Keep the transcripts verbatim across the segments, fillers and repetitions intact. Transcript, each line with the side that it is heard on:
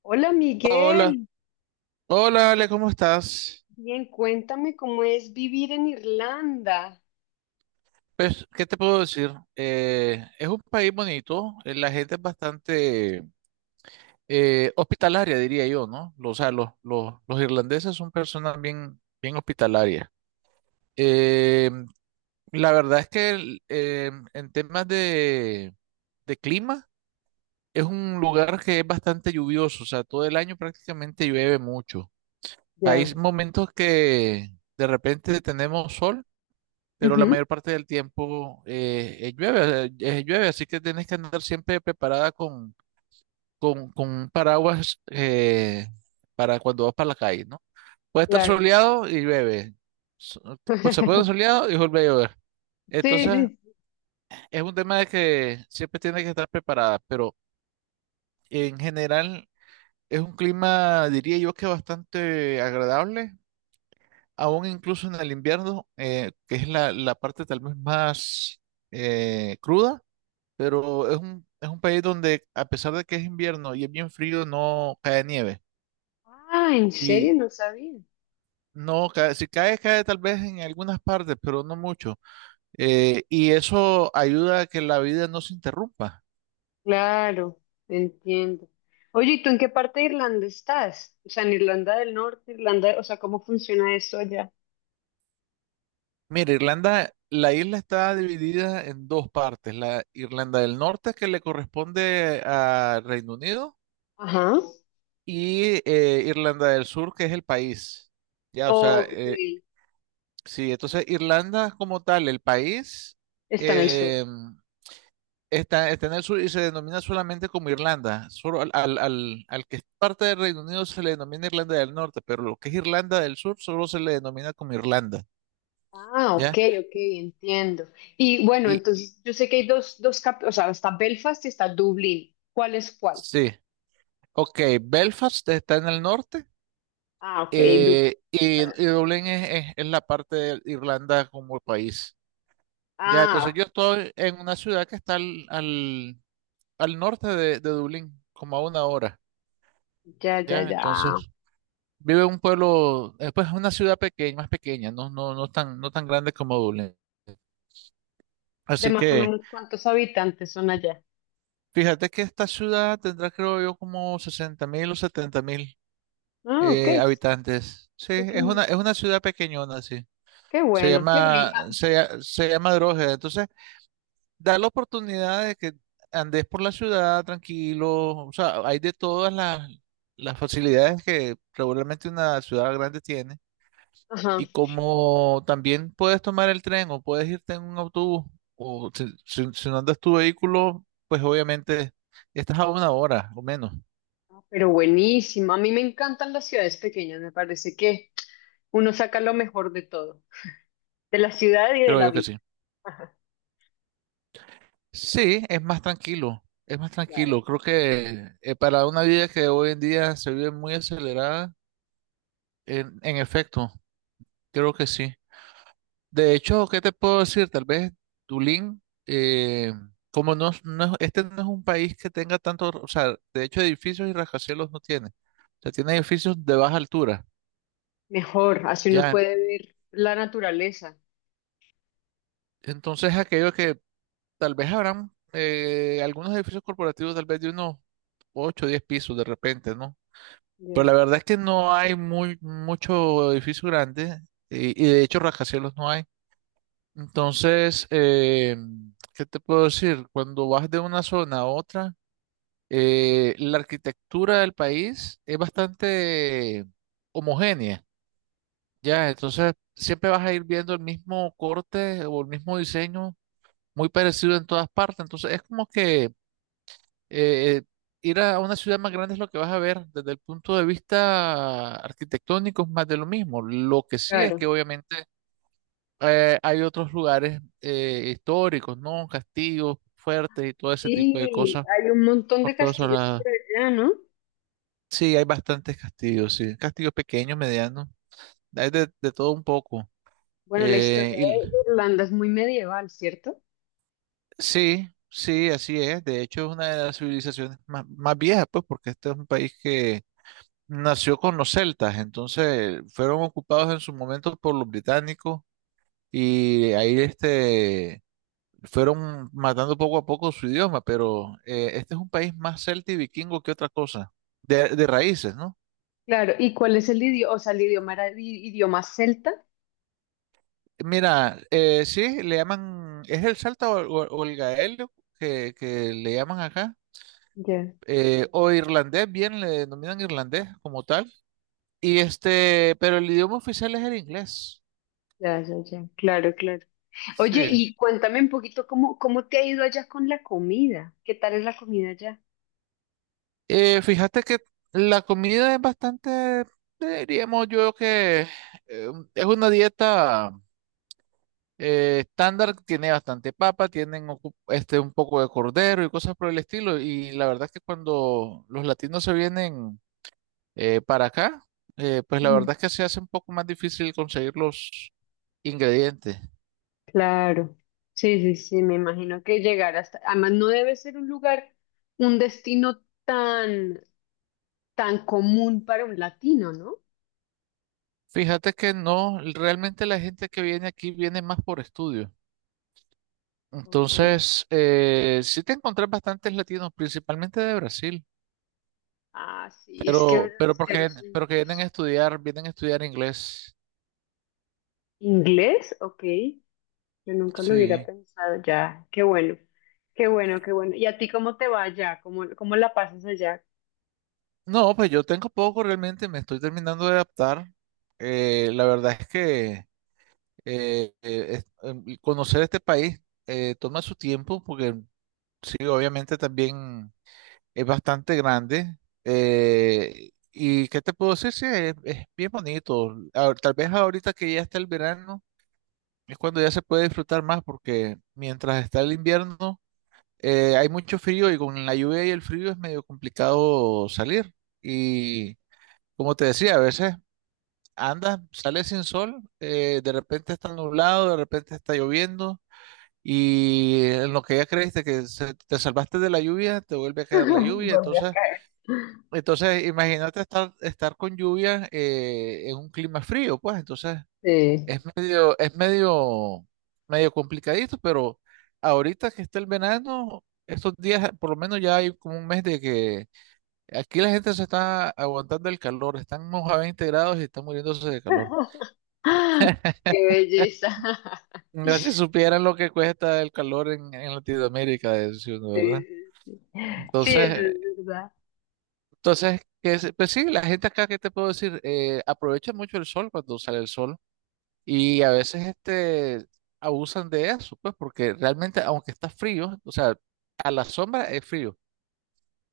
left: Hola,
right: Hola,
left: Miguel.
right: hola Ale, ¿cómo estás?
left: Bien, cuéntame cómo es vivir en Irlanda.
right: Pues, ¿qué te puedo decir? Eh, es un país bonito, eh, la gente es bastante eh, hospitalaria, diría yo, ¿no? Lo- O sea, los, los, los irlandeses son personas bien, bien hospitalarias. Eh, la verdad es que el- eh, en temas de, de clima, es un lugar que es bastante lluvioso, o sea, todo el año prácticamente llueve mucho. Hay
left: Ya,
right: momentos que de repente tenemos sol, pero la
left: ujú,
right: mayor parte del tiempo eh, eh, llueve, eh, llueve, así que tienes que andar siempre preparada con, con, con un paraguas eh, para cuando vas para la calle, ¿no? Puede estar
left: claro.
right: soleado y llueve. So- Pues se puede soleado y vuelve a llover.
left: Sí,
right: Entonces,
left: sí.
right: es un tema de que siempre tienes que estar preparada, pero en general es un clima, diría yo, que bastante agradable, aún incluso en el invierno, eh, que es la, la parte tal vez más eh, cruda. Pero es un, es un país donde, a pesar de que es invierno y es bien frío, no cae nieve.
left: Ah, ¿en
right: Y
left: serio? No sabía.
right: no cae, si cae, cae tal vez en algunas partes, pero no mucho. Eh, y eso ayuda a que la vida no se interrumpa.
left: Claro, entiendo. Oye, ¿y tú en qué parte de Irlanda estás? O sea, ¿en Irlanda del Norte, Irlanda, o sea, cómo funciona eso allá?
right: Mira, Irlanda, la isla está dividida en dos partes: la Irlanda del Norte, que le corresponde a Reino Unido,
left: Ajá,
right: y eh, Irlanda del Sur, que es el país. Ya, o sea,
left: ok,
right: eh, sí, entonces Irlanda como tal, el país.
left: está en el sur.
right: em, Está, está en el sur y se denomina solamente como Irlanda. Solo al, al, al- al que es parte del Reino Unido se le denomina Irlanda del Norte, pero lo que es Irlanda del Sur solo se le denomina como Irlanda,
left: Ah, ok,
right: ¿ya?
left: ok, entiendo. Y bueno,
right: Y
left: entonces yo sé que hay dos, dos cap- o sea, está Belfast y está Dublín. ¿Cuál es cuál?
right: sí, ok, Belfast está en el norte,
left: Ah, ok. Du-
right: eh, y, y Dublín es, es- es la parte de Irlanda como país, ¿ya? Entonces
left: Ah,
right: yo estoy en una ciudad que está al, al, al norte de, de Dublín, como a una hora,
left: ya, ya,
right: ¿ya? Entonces...
left: ya.
right: vive en un pueblo, eh, pues una ciudad pequeña, más pequeña, no, no, no tan, no tan grande como Dublín.
left: De
right: Así
left: más o
right: que
left: menos cuántos habitantes son allá.
right: fíjate que esta ciudad tendrá, creo yo, como sesenta mil o setenta mil
left: Ah, ok,
right: eh,
left: sí,
right: habitantes. Sí, es
left: pequeño.
right: una, es una ciudad pequeñona, sí.
left: Qué
right: Se
left: bueno, qué
right: llama,
left: rico.
right: se, lla- se llama Drogheda. Entonces, da la oportunidad de que andes por la ciudad tranquilo. O sea, hay de todas las, las facilidades que regularmente una ciudad grande tiene.
left: Ajá,
right: Y como también puedes tomar el tren o puedes irte en un autobús, o si, si- si no andas tu vehículo, pues obviamente estás a una hora o menos,
left: pero buenísimo. A mí me encantan las ciudades pequeñas. Me parece que uno saca lo mejor de todo, de la ciudad y de
right: creo
left: la
right: yo que
left: vida.
right: sí.
left: Ajá,
right: Sí, es más tranquilo, es más
left: claro.
right: tranquilo. Creo que eh, para una vida que hoy en día se vive muy acelerada, en, en efecto, creo que sí. De hecho, ¿qué te puedo decir? Tal vez Tulín, eh, como no, es- no es- este no es un país que tenga tanto, o sea, de hecho edificios y rascacielos no tiene. O sea, tiene edificios de baja altura.
left: Mejor, así uno
right: Ya,
left: puede ver la naturaleza.
right: entonces aquello que tal vez habrán eh, algunos edificios corporativos tal vez de unos ocho o diez pisos de repente, ¿no? Pero
left: Ya,
right: la verdad es que no hay muy, mucho edificio grande y, y de hecho rascacielos no hay. Entonces, eh, ¿qué te puedo decir? Cuando vas de una zona a otra, Eh, la arquitectura del país es bastante homogénea, ya, entonces siempre vas a ir viendo el mismo corte o el mismo diseño muy parecido en todas partes, entonces es como que eh, ir a una ciudad más grande es lo que vas a ver desde el punto de vista arquitectónico, es más de lo mismo. Lo que sí es
left: claro.
right: que obviamente eh, hay otros lugares eh, históricos, ¿no? Castillos fuertes y todo ese tipo de
left: Sí,
right: cosas
left: hay un montón de
right: por todas.
left: castillos por allá, ¿no?
right: Sí, hay bastantes castillos, sí. Castillos pequeños, medianos. Hay de, de todo un poco.
left: Bueno, la
right: Eh,
left: historia
right: y,
left: de Irlanda es muy medieval, ¿cierto?
right: sí, sí, así es. De hecho, es una de las civilizaciones más, más viejas, pues, porque este es un país que nació con los celtas. Entonces, fueron ocupados en su momento por los británicos y ahí este, fueron matando poco a poco su idioma. Pero eh, este es un país más celta y vikingo que otra cosa. De, de raíces, ¿no?
left: Claro, ¿y cuál es el idioma? O sea, el idioma era i- idioma celta.
right: Mira, eh, sí, le llaman, es el Salta o, o- o el gaelio que, que le llaman acá,
left: Ya,
right: eh, o irlandés, bien le denominan irlandés como tal, y este, pero el idioma oficial es el inglés,
left: ya, ya, ya. Claro, claro. Oye,
right: sí.
left: y cuéntame un poquito cómo, cómo te ha ido allá con la comida. ¿Qué tal es la comida allá?
right: Eh, fíjate que la comida es bastante, diríamos yo que eh, es una dieta eh, estándar, tiene bastante papa, tienen ocu- este, un poco de cordero y cosas por el estilo, y la verdad es que cuando los latinos se vienen Eh, para acá, eh, pues la
left: Ujú.
right: verdad es que se hace un poco más difícil conseguir los ingredientes.
left: Claro. Sí, sí, sí, me imagino que llegar hasta, además no debe ser un lugar, un destino tan, tan común para un latino, ¿no?
right: Fíjate que no, realmente la gente que viene aquí viene más por estudio.
left: Ok.
right: Entonces, eh, sí te encontrás bastantes latinos, principalmente de Brasil,
left: Ah, sí, es que los
right: pero, pero porque,
left: brasileños son
right: pero que vienen a
left: muchos.
right: estudiar, vienen a estudiar inglés.
left: ¿Inglés? Ok. Yo nunca lo hubiera
right: Sí.
left: pensado ya. Qué bueno, qué bueno, qué bueno. ¿Y a ti cómo te va allá? ¿Cómo, cómo la pasas allá?
right: No, pues yo tengo poco realmente, me estoy terminando de adaptar. Eh, la verdad es que eh, eh, es- em, conocer este país eh, toma su tiempo porque sí, obviamente también es bastante grande. Eh, ¿y qué te puedo decir? Sí, es, es bien bonito. Ah, tal vez ahorita que ya está el verano, es cuando ya se puede disfrutar más, porque mientras está el invierno, eh, hay mucho frío y con la lluvia y el frío es medio complicado salir. Y como te decía, a veces andas, sales sin sol, eh, de repente está nublado, de repente está lloviendo. Y en lo que ya creíste que se- te salvaste de la lluvia, te vuelve a caer la lluvia.
left: Volví a
right: Entonces,
left: caer.
right: entonces imagínate estar, estar con lluvia eh, en un clima frío, pues. Entonces,
left: Sí.
right: es medio, es medio, medio complicadito, pero ahorita que está el verano, estos días, por lo menos ya hay como un mes de que aquí la gente se está aguantando el calor, estamos a veinte grados y están muriéndose de calor.
left: Qué belleza.
right: No, si supieran lo que cuesta el calor en, en Latinoamérica, de
left: Sí,
right: ¿verdad?
left: sí, sí. Sí, eso
right: Entonces,
left: es verdad.
right: Entonces, que, se- pues sí, la gente acá, ¿qué te puedo decir? Eh, aprovecha mucho el sol cuando sale el sol y a veces este, abusan de eso, pues porque realmente aunque está frío, o sea, a la sombra es frío,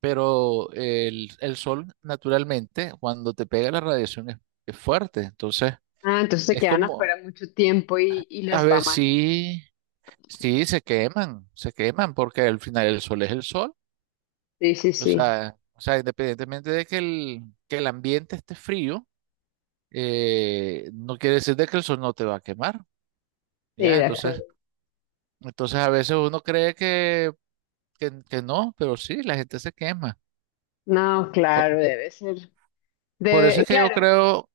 right: pero el, el sol naturalmente cuando te pega la radiación es, es fuerte, entonces
left: Ah, entonces se
right: es
left: quedan
right: como,
left: afuera mucho tiempo y, y
right: a
left: les va
right: ver
left: mal.
right: si, sí, sí, se queman, se queman porque al final el sol es el sol,
left: Sí, sí,
right: o
left: sí.
right: sea, o sea, independientemente de que el, que el ambiente esté frío. Eh, no quiere decir de que el sol no te va a quemar,
left: Sí,
right: ¿ya?
left: de acuerdo.
right: Entonces, entonces a veces uno cree que, que, que no, pero sí, la gente se quema.
left: No,
right: Por,
left: claro, debe ser.
right: por eso
left: Debe,
right: es que yo
left: claro,
right: creo,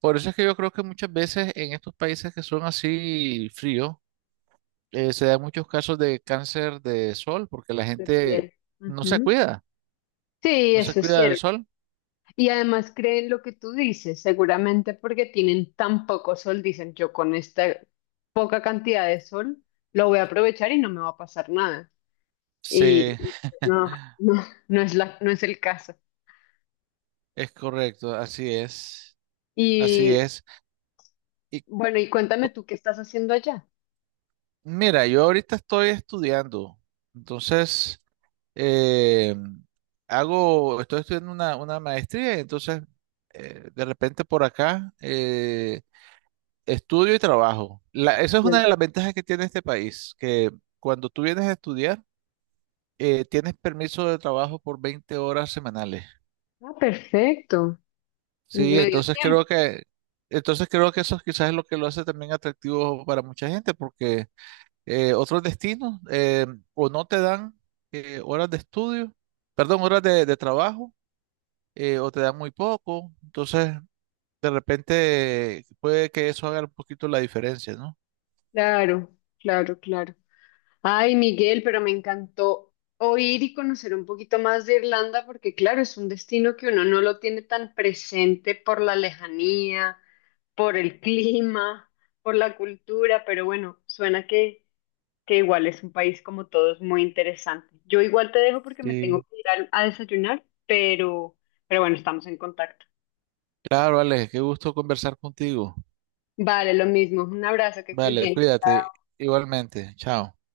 right: por eso es que yo creo que muchas veces en estos países que son así fríos, eh, se dan muchos casos de cáncer de sol, porque la
left: de
right: gente
left: piel.
right: no se
left: Ujú.
right: cuida,
left: Sí,
right: no se
left: eso es
right: cuida del
left: cierto.
right: sol.
left: Y además creen lo que tú dices, seguramente porque tienen tan poco sol, dicen yo con esta poca cantidad de sol lo voy a aprovechar y no me va a pasar nada. Y
right: Sí,
left: no, no, no es la, no es el caso.
right: es correcto, así es, así
left: Y
right: es. Y
left: bueno, y cuéntame
right: co-
left: tú qué estás haciendo allá.
right: Mira, yo ahorita estoy estudiando, entonces... eh, hago, estoy estudiando una, una maestría y entonces eh, de repente por acá eh, estudio y trabajo. La- esa es una
left: Sí.
right: de las ventajas que tiene este país, que cuando tú vienes a estudiar, eh, tienes permiso de trabajo por veinte horas semanales.
left: Ah, perfecto.
right: Sí,
left: Medio
right: entonces
left: tiempo.
right: creo que, entonces creo que eso quizás es lo que lo hace también atractivo para mucha gente, porque eh, otros destinos eh, o no te dan eh, horas de estudio, perdón, horas de, de trabajo eh, o te dan muy poco. Entonces, de repente puede que eso haga un poquito la diferencia, ¿no?
left: Claro, claro, claro. Ay, Miguel, pero me encantó oír y conocer un poquito más de Irlanda porque, claro, es un destino que uno no lo tiene tan presente por la lejanía, por el clima, por la cultura, pero bueno, suena que, que igual es un país como todos muy interesante. Yo igual te dejo porque me tengo
right: Sí.
left: que ir a, a desayunar, pero, pero bueno, estamos en contacto.
right: Claro, Alex, qué gusto conversar contigo.
left: Vale, lo mismo. Un abrazo, que estés
right: Vale,
left: bien.
right: cuídate igualmente. Chao.